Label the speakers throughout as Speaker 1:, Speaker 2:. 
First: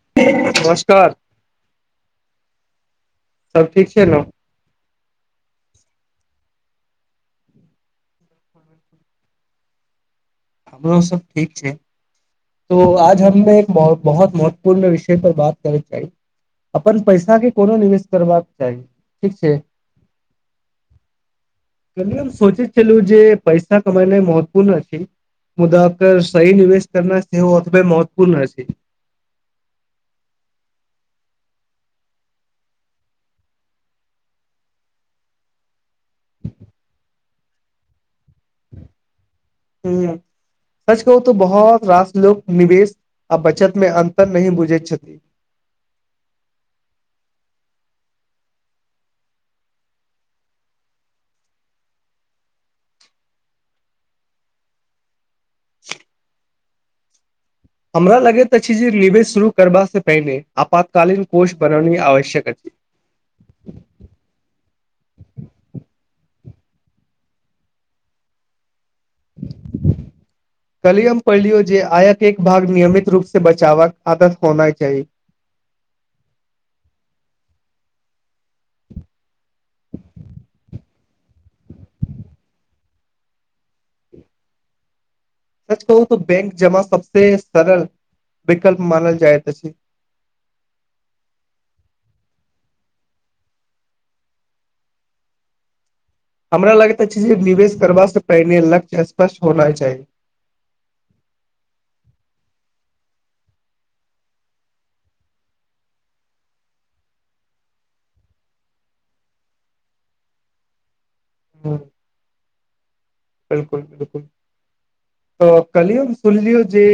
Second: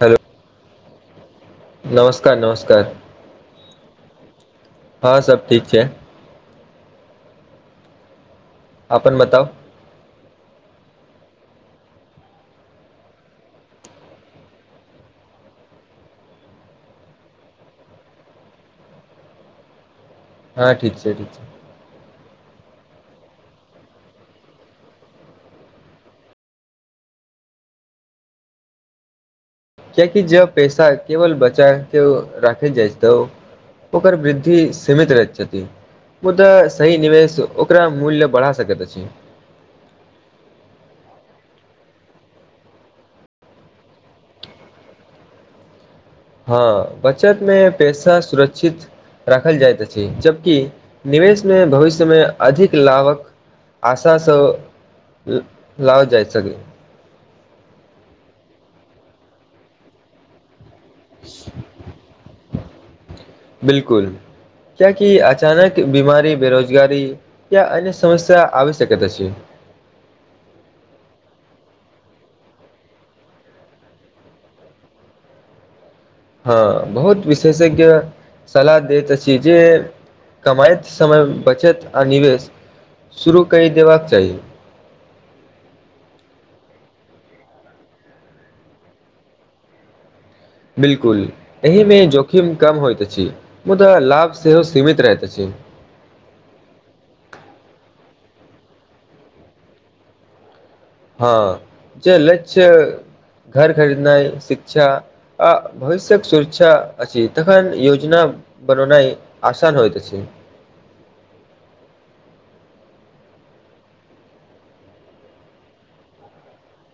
Speaker 1: hello
Speaker 2: नमस्कार
Speaker 1: नमस्कार नमस्कार
Speaker 2: सब ठीक छै नऽ
Speaker 1: हँ सब ठीक छै अपन बताउ
Speaker 2: हमरो सब ठीक छै तो आज हमलोग बहुत बहुत महत्वपूर्ण विषय पर बात करै कऽ चाही अपन पैसाकेँ कोनो निवेश करबाक चाही ठीक छै
Speaker 1: हँ ठीक छै ठीक छै
Speaker 2: कल्हि हम सोचे छलू जे पैसा कमाइनाई मत्वपूर्ण अछि मुदा फेर सही निवेश करना सेहो ओतबे महत्वपूर्ण अछि
Speaker 1: कियाकि जब पैसा केवल बचाकेँ राखे जाय तो ओकर वृद्धि सीमित रहैत छथि मुदा सही निवेश ओकरा मूल्य बढ़ा सकैत अछि
Speaker 2: हूँ सच कहू तो बहुत रास लोग निवेश आ बचत मे अन्तर नहि बुझैत छथि
Speaker 1: हँ बचत मे पैसा सुरक्षित राखल जाइत अछि जबकि निवेश मे भविष्य मे अधिक लाभक आशा सँ लाव जाइ सके
Speaker 2: हमरा लगैत अछि जे निवेश शुरू करबा से पहिने आपातकालीन कोष बनैनी आवश्यक अछि
Speaker 1: बिलकुल कियाकि अचानक बीमारी बेरोजगारी तऽ अन समस्य आ सक तऽ छै
Speaker 2: कली हम पढ़लियो जे आयक एक भाग नियमित रूप से बचावक आदत होना चाही
Speaker 1: हँ बहुत विशेषज्ञ सलाह दे तऽ चीजे कमाय समय बचत आ निवेश शुरू कय देबाक चाही
Speaker 2: सच कहू त बैंक जमा सबस सरल विकल्प मानल जाय तऽ
Speaker 1: बिल्कुल एहिमें जोखिम कम होइत अछि मुदा लाभ सेहो सीमित रहैत अछि
Speaker 2: हमरा लगता छय जे निवेश करबा से पहिने लक्ष्य स्पष्ट होना चाही
Speaker 1: हँ जे लक्ष्य घर खरीदनाइ शिक्षा आ भविष्य्यक सुरक्षा अइछ तखन योजना बननाइ आसान होइत छय
Speaker 2: हँ बिलकुल बिलकुल तऽ कलयुग सुनलियौ जे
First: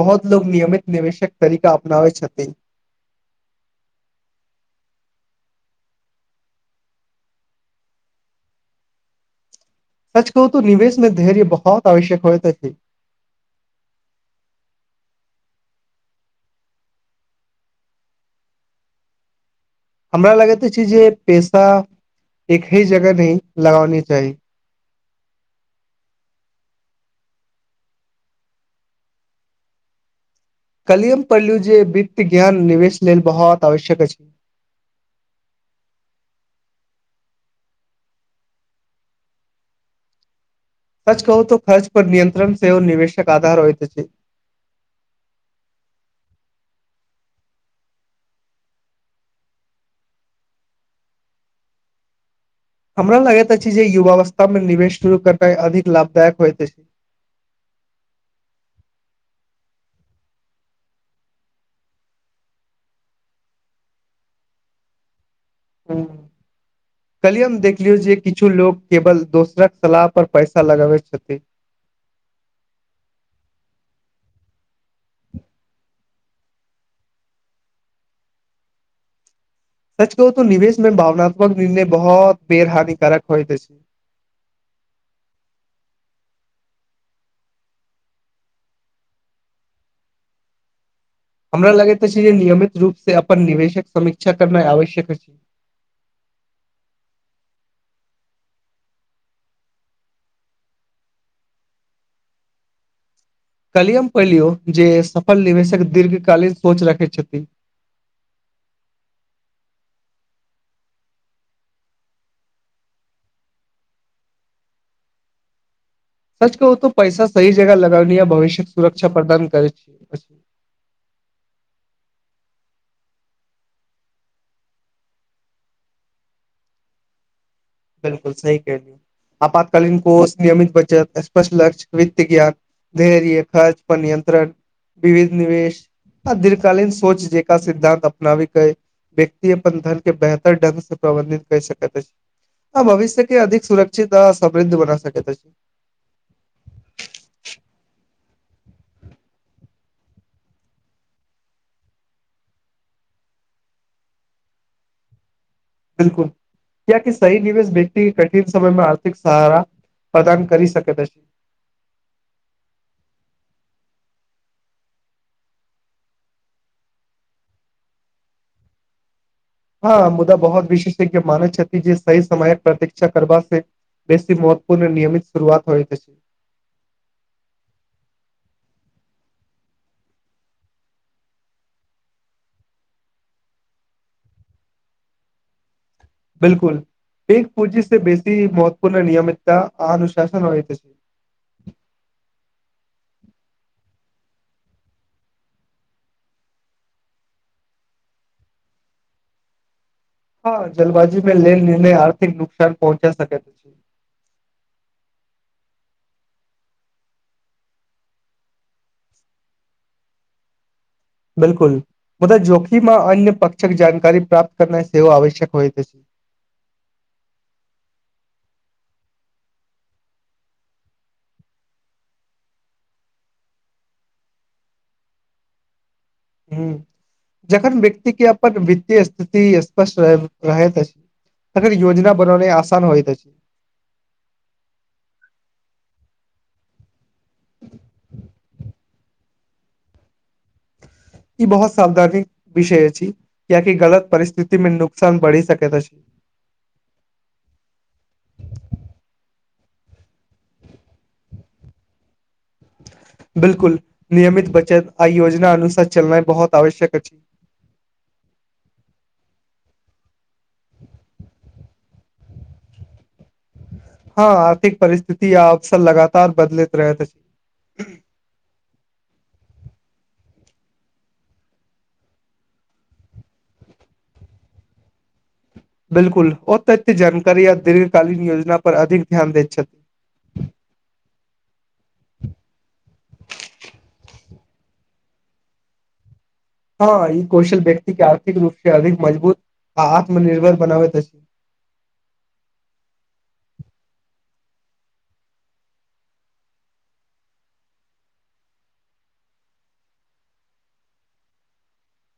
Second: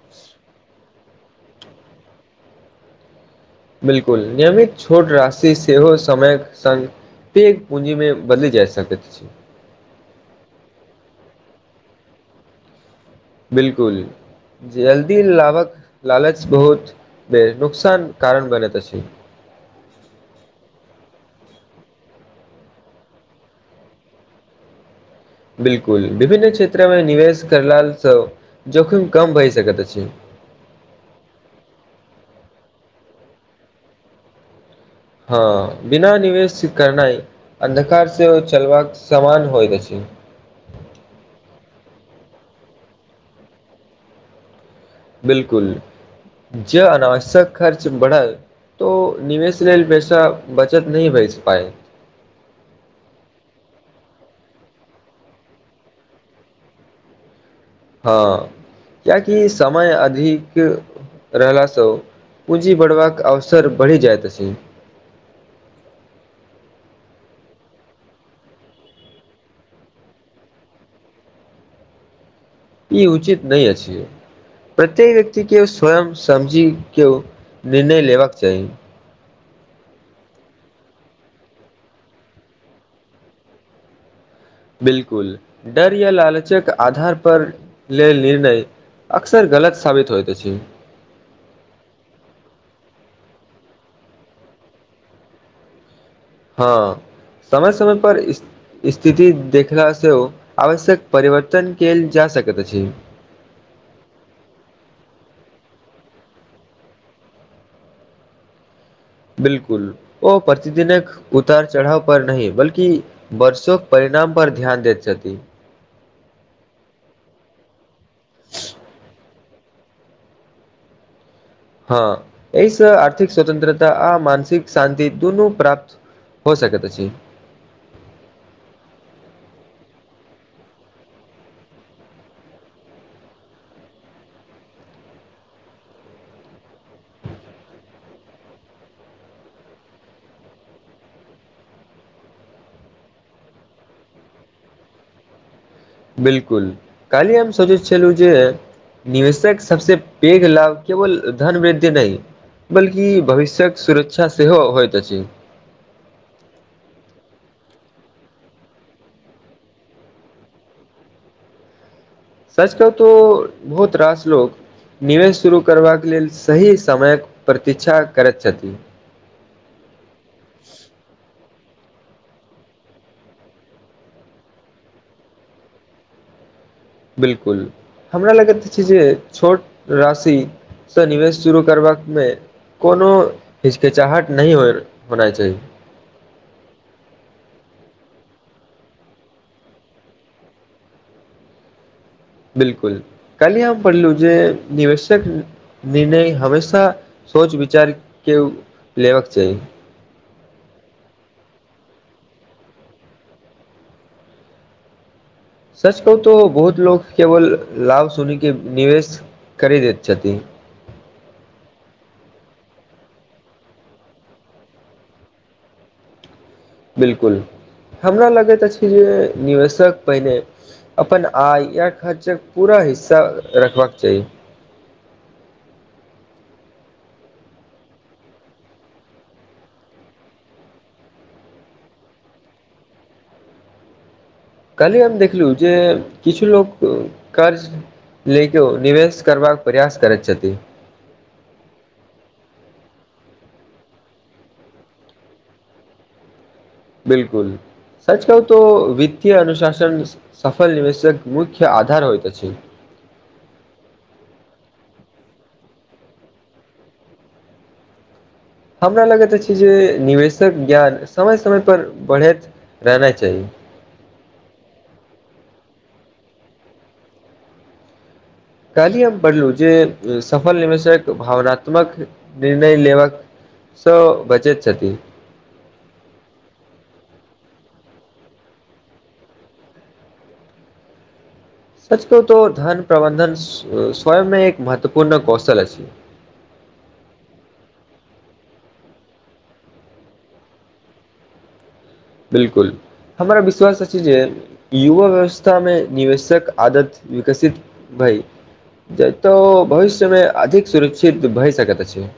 Speaker 2: बहुत लोकोग नियमित निवेशक तरीका अपनाव छथि
Speaker 1: बिलकुल नियमित छोट राशि सेहो समय सँ पैघ पूँजीमे बदलि जा सकैत छी
Speaker 2: सच कहु तो निवेश में धैर्य बहुत आवश्यक होतेथे
Speaker 1: बिल्कुल जल्दी लभक लालच बहुत बे नुकसान कारण बनैत अछि
Speaker 2: हमरा लगैते छय जे पैसा एक ही जगह न लगानी चाही
Speaker 1: बिलकुल विभिन्न क्षेत्रमें निवेश करलासँ जोखिम कम भहि सकैत अछि
Speaker 2: काल्हि हम पढ़लू जे वित्त ज्ञान निवेश लेल बहुत आवश्यक अछि
Speaker 1: हँ बिना निवेश करनाइ अन्धकारसँ चलबाक समान होइत अछि
Speaker 2: सच कहू तो खर्च पर नियंत्रण से सेहो निवेशक आधार होइत छय
Speaker 1: बिलकुल जे अनावश्यक खर्च बढ़ल तो निवेश लेल पैसा बचत नय भच पाए
Speaker 2: हमरा लगैत अछि जे युवावस्था में निवेश शुरू करनाइ अधिक लाभदायक होयइत अछि
Speaker 1: हँ किएकि समय अधिक रहलासँ पूँजी बढ़बाक अवसर बढ़ि जाइत अछि
Speaker 2: हं कलिय हम देखलियो जे किछु लोग केवल दोसरक सलाह पर पैसा लगाबय छथि
Speaker 1: ई उचित नहि अछियै प्रत्येक व्यक्ति के स्वयं समझी के निर्णय लेबाक चाही
Speaker 2: सच कहू तऽ निवेश में भावनात्मक निर्णय बहुत बेरहानिकारक होए त छै
Speaker 1: बिलकुल डर या लालचक आधार पर लेल निर्णय अक्सर गलत साबित होइत अछि
Speaker 2: हमरा लगैत अछि जे नियमित रूप से अपन निवेशक समीक्षा करनाइ आवश्यक अछि
Speaker 1: हँ समय समय पर इ स्थिति देखलासँ आवश्यक परिवर्तन कयल जा सकैत अछि
Speaker 2: कलियम पहिलियो जे सफल निवेशक दीर्घ कालीन सोच रखय छथि
Speaker 1: बिलकुल ओ प्रतिदिन एक उतार चढ़ाव पर नय बल्कि वर्षोके परिणाम पर ध्यान दैत छथि
Speaker 2: सच कह तो पैसा सही जगह लगानी या भविष्य के सुरक्षा प्रदान करै छी
Speaker 1: हँ एहिसँ आर्थिक स्वतन्त्रता आ मानसिक शान्ति दुनु प्राप्त हो सकै तऽ छी
Speaker 2: बिलकुल सही कहलिय आपातकालीन कोष नियमित बचत स्पष्ट लक्ष्य वित्त कऽ धैर्य खर्च पर नियन्त्रण विविध निवेश आ दीर्घकालीन सोच जेका सिद्धान्त अपनाब के व्यक्ति अपन धन के बेहतर ढंग से प्रबंधित कर सकैत अछि हँ भविष्य की अधिक सुरक्षित आ समृद्ध बना स तऽ छै
Speaker 1: बिलकुल की आम सज छैल जे निवेशक सबस पैघ लाभ केवल धन वृद्धि नहि बल्कि भविष्य्यक सुरक्षा सेहो होइत अछि
Speaker 2: बिल्कुल कियक सही निवेश व्यक्त कठिन समयमे आर्थिक सहारा प्रदान कर सक तऽ
Speaker 1: सच का तो बहुत रास लो निवेश शुरू करबाक लेल सही समयके प्रतीक्षा करैत छथि
Speaker 2: हँ मुदा बहुत विशेषज्ञ मानै छथि जे सही समयक प्रतीक्षा करबा बेसी मत्वपूर्ण नियमित शुरुआत होइ छय
Speaker 1: बिलकुल हमरा लगैत छय जे छोट राशि सँ निवेश शुरू करबा में कोनो हिचकिचाहट नहि हो होना चाही
Speaker 2: बिलकुल एक पूँजी से बेसी महत्वपूर्ण नियमितता अनुशासन हो
Speaker 1: बिलकुल काल आम पल जे निवसक निर्णय हमेशा सोच विचार के लेबाक चाही
Speaker 2: हँ जलबाजू में लेन लने आर्थिक नुकसान पहुँचा सक
Speaker 1: सच कहू तो बहुत लोको केवल लाभ सुनिके निवेश करि दैत छथिन
Speaker 2: बिलकुल बा जोखीमें अन्य पक्षक जानकारी प्राप्त करना सेव आवश्यक होइ
Speaker 1: बिलकुल हमरा लगैत अछि जे निवेशक पहिने अपन आय या खर्चक पूरा हिस्सा रखबाक चाही
Speaker 2: हं जखन व्यक्ति के अपन वित्तीय स्थिति स्पष्ट रहैत अछि तर योजना बनने आसान होइ तऽ छै
Speaker 1: काली हम देखलु जे किछु लोक काज लऽ के ओ निवेश करबाक प्रयास करैत छथि
Speaker 2: ई बहुत सावधानी विषय अछि कियाकि गलत परिस्थिति में नुकसान बढ़ी सकैत अछि
Speaker 1: बिलकुल सच कह तऽ वित्तीय अनुशासन सफल निवेशक मुख्य आधार होइत त छै
Speaker 2: बिलकुल नियमित बचत आ योजना अनुसार चलनाइ बहुत आवश्यक अछि
Speaker 1: हमरा लगैत अछि जे निवेशक ज्ञान समय समयप बढ़ैत रहना चाही
Speaker 2: हँ आर्थिक परिस्थिति अबस लगातार बदलैत रह
Speaker 1: काल्हि हम पढ़लूँ जे सफल निवेशक भावनात्मक निर्णय लेबाक सं बजैत छथि
Speaker 2: बिल्कुल ओ तथ्य जानकारी आ दीर्घ कालीन योजना पर अधिक ध्यान दैत छथि
Speaker 1: सच कहु तो धन प्रबन्धन सं स्वयं में एक महत्वपूर्ण कौशल अछि
Speaker 2: हँ ई कौशल व्यक्ति के आर्थिक रूप से अधिक मजबूत आ आत्मनिर्भर बनाबैत अछि
Speaker 1: बिलकुल हमरा विश्वास अछि जे युवा व्यवस्था में निवेशक आदत विकसित भय जतऽ भविष्य में अधिक सुरक्षित भए सकैत अछि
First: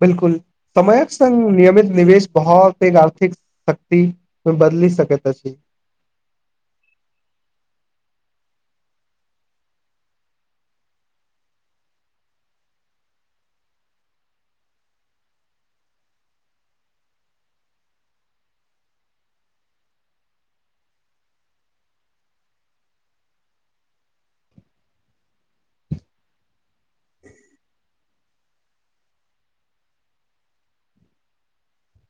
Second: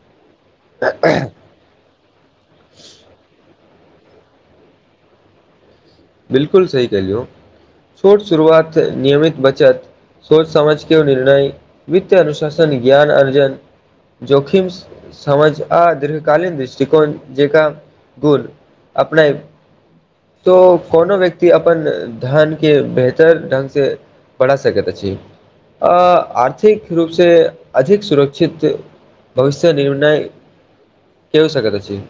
Speaker 2: बिल्कुल समयक संग नियमित निवेश हं से आर्थिक शक्ति बदली सक तऽ अछि
Speaker 1: बिल्कुल सही कह लियौ छोट शुरुआत नियमित बचत सोच समझ केओ निर्णय वित्त अनुशासन ज्ञान अर्जन जोखिम समझ आ दीर्घकालीन दृष्टिकोण जेकाँ गुण अपने तऽ कोनो व्यक्ति अपन धन के बेहतर ढंग से बढ़ा सकैत अछि अ आर्थिक रूपसँ अधिक सुरक्षित भविष्य निर्णय कओ सकैत अछि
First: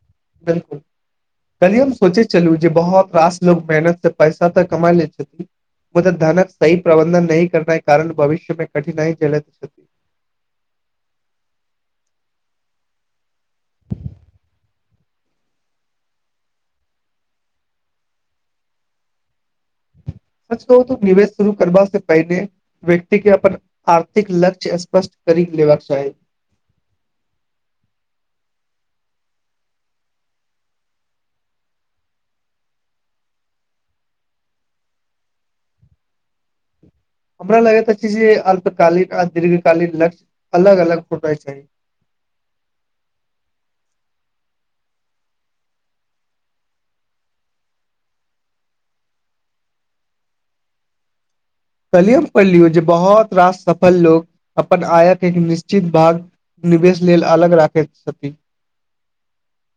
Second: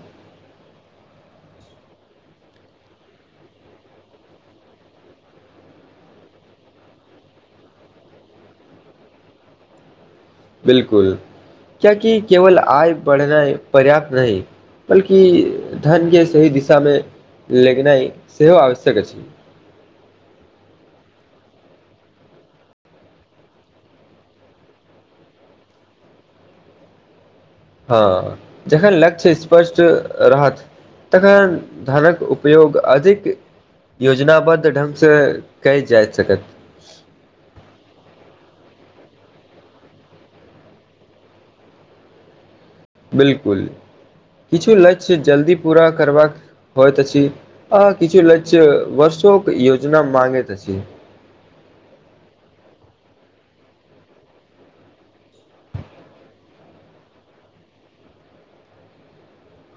Speaker 2: बिल्कुल काल्हि हम सोचे छलहु जे बहुत रास लोग मेहनत से पैसा तऽ कमा लै छथिन मुदा धनक सही प्रबन्धन नही करनाइ कारण भविष्य में कठिनाई झैलेत
Speaker 1: बिल्कुल कियाकि केवल आय बढ़नाइ पर्याप्त नहि बल्कि धन के सही दिशामे लेगनाइ सेहो आवश्यक अछि
Speaker 2: सच कहू तऽ निवेश शुरू करबा से पहिने व्यक्ति के अपन आर्थिक लक्ष्य स्पष्ट करि लेबाक चाही
Speaker 1: हँ जखन लक्ष्य स्पष्ट रहत तखन धनक उपयोग अधिक योजनाबद्ध ढंग से कइल जाय सकत
Speaker 2: हमरा लगैत आछि जे अल्पकालीन आ दीर्घ कालीन लक्ष्य अलग अलग होना चाहि
Speaker 1: बिल्कुल किछु लक्ष्य जल्दी पूरा करबाक होइत अछि आ किछु लक्ष्य वर्षोे योजना माँगैत अछि
Speaker 2: काल्हि हम पढ़लू जे बहुत रास सफल लोग अपन आयक एक निश्चित भाग निवेश लेल अलग राखैत छथि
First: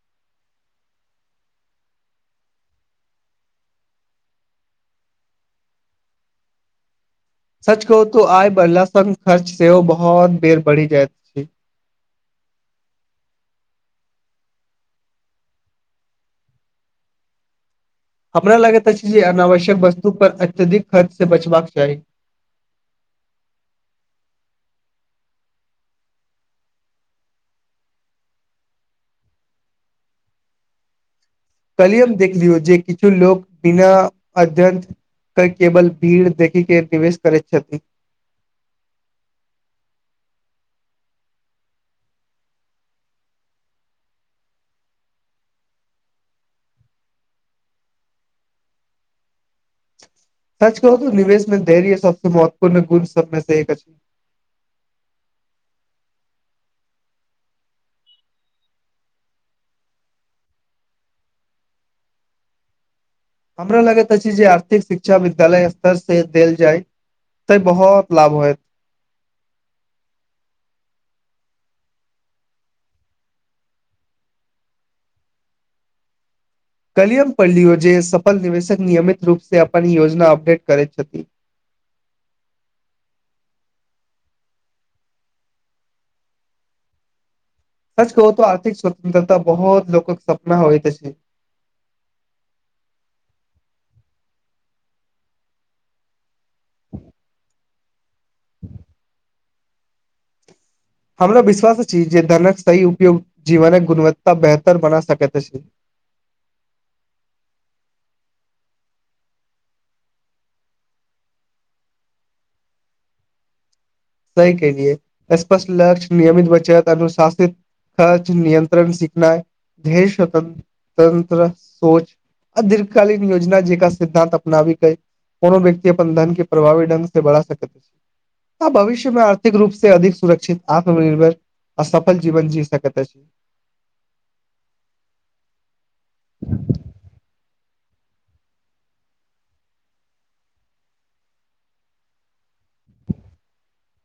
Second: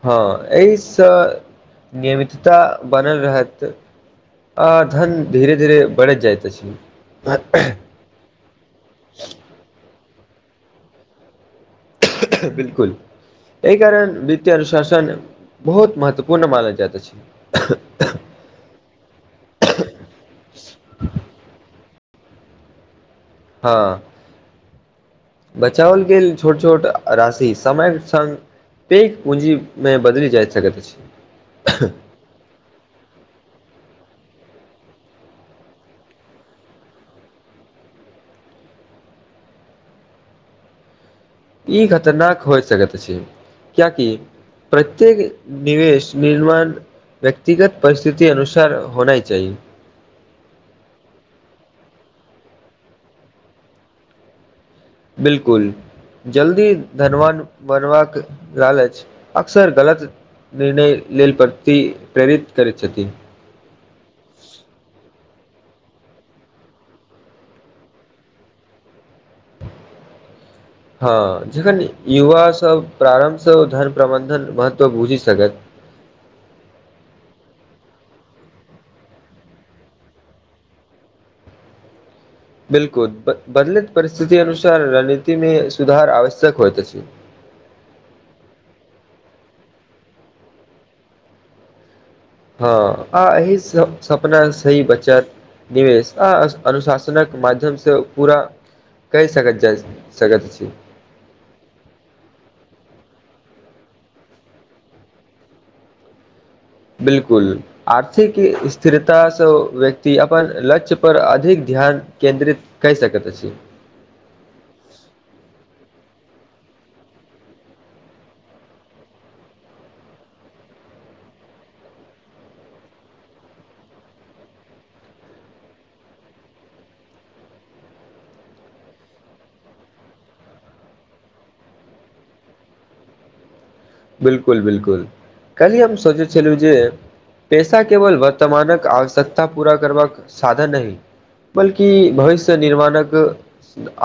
Speaker 1: हँ एहिसँ नियमितता बनल रहत आ धन धीरे धीरे बढ़ैत जाइत आछि
Speaker 2: सच तो आय बढ़ला स खर्च से ओ बहुत बेर बढ़ी जाय
Speaker 1: बिल्कूल एहि कारण वित्तिय अनुशासन बहुत महत्वपूर्ण मानल जाइत अछि
Speaker 2: हमरा लगैत अछि जे अनावश्यक वस्तु पर अत्यधिक खर्च से बचबाक चाही
Speaker 1: हँ बचाओल गेल छोट छोट राशि समय संग पेग पूंजी मऽ बदलि जाइत सकैत अछि
Speaker 2: काल्हि हम देखलियौ जे किछु लोक बिना अध्यन् कऽ केवल भीड़ देखै के निवेश करैत छथिन
Speaker 1: ई खतरनाक होय सकैत अछि कियाकि प्रत्येक निवेश निर्माण व्यक्तिगत परिस्थिति अनुसार होना चाहि
Speaker 2: सच कहू तऽ निवेश में धैर्य सबसँ महत्वपूर्ण गुण सबमे सऽ एक अछि
Speaker 1: बिल्कुल जल्दी धनवान बनबाक लालच अक्सर गलत निर्णय लेल प्रति प्रेरित करैत छथिन
Speaker 2: हमरा लगैत अछि जे आर्थिक शिक्षा विद्यालय स्तर से देल जाय तऽ बहुत लाभ होयत
Speaker 1: हँ जखन युवासभ प्रारम्भ सँ ओ धन प्रबन्धन महत्व बुझि सकत
Speaker 2: काल्हि हम पढ़लियो जे सफल निवेशक निियमित रूप से अप योजना अपडेट करै छथि
Speaker 1: बिल्कुल बदलेत परिस्थिति अनुसार रणनीति मे सुधार आवश्यक होइत अछि
Speaker 2: सच कहू तऽ आर्थिक स्वतंत्रता बहुत लोकके सपना होइ तऽ छै
Speaker 1: हँ आ एहि सपना सी बचत निवेश आ अनुशासनक माध्यमसँ ओ पूरा क सकैत जा सकैत छय
Speaker 2: हमरा विश्वास अछी जे धनक सही उपयोग जीवनक गुणवत्ता बेहतर बना सकैत अछि
Speaker 1: बिलकुल आर्थिक स्थिरतासँ व्यक्ति अपन लक्ष्य पर अधिक ध्यान केन्द्रित कहि सकत अछि
Speaker 2: सह के लि स्पष्ट लक्ष्य नियमित बचत अनुशासित खर्च नियन्त्रण सिखनाइ धत तत्त्र सोच दीर्घकालीन योजना जे एक सिद्धांत अपनाबी के कोनो व्यक्ति अपन धन के प्रभावी ढंग से बढ़ा सकत आ भविष्य आर्थिक रूप से अधिक सुरक्षित आत्मनिर्भर आ सफल जीवन जी सकैत अछि
Speaker 1: बिलकुल बिलकुल काल्हि हम सोचे छलू जे पेसा केवल वर्तमानक आवश्यकता पूरा करबाक साधन नय बल्कि भविष्य निर्माणक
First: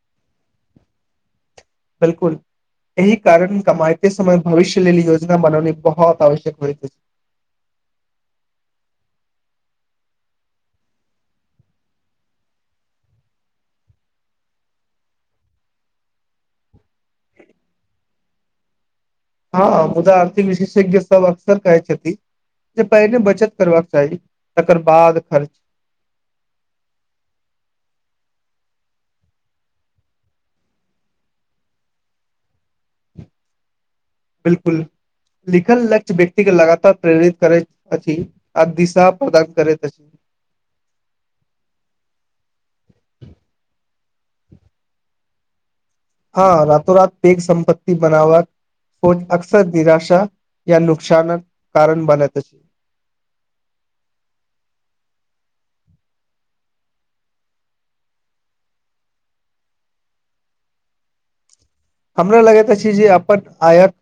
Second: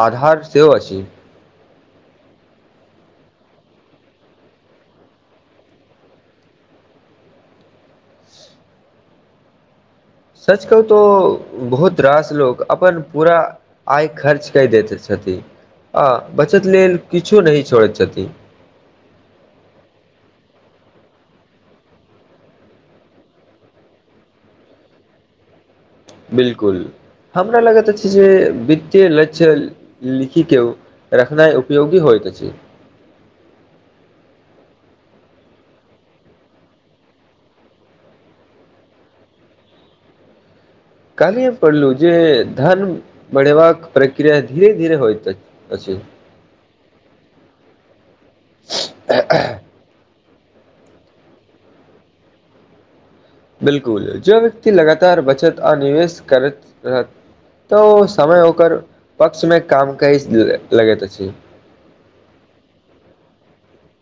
Speaker 1: आधार सेहो अछि
Speaker 2: बिल्कुल एहि कारण कमाइते समय भविष्य लेल योजना बनाउने बहुत आवश्यक होइत अछि
Speaker 1: सच कहू तो बहुत रास लोक अपन पूरा आय खर्च कय दैत छथि आ बचत लेल किछो नहि छोड़ैत छथि
Speaker 2: हँ मुदा आर्थिक विशेषज्ञ सब अकसर कहै छथि जे पहिने बचत करबाक चाही तकर बाद खर्च
Speaker 1: बिलकुल हमरा लगैत अछि जे वित्तीय लक्ष्य लिखि कऽ रखनाइ उपयोगी होइत छय
Speaker 2: बिल्कुल लिखल लक्ष्य व्यक्ति के लगातार प्रेरित करैत अछि आ दिशा प्रदान करैत अछि
Speaker 1: कालही हम पड़लू जे धन बढ़ेबाक प्रक्रिया धीरे धीरे होइत अछि अछि
Speaker 2: हँ रातो रात पैघ संपति बनावक सोच अक्सर निराशा य नुकसानत कारण बनाैत छय
Speaker 1: बिलकुल जो व्यक्ति लगातार बचत आ निवेश करैत रहत तऽ ओ समय ओकर पक्षमे काम कयी लऽ लगैत अछि
Speaker 2: हमरा लगे तऽ छी जे अपन आयत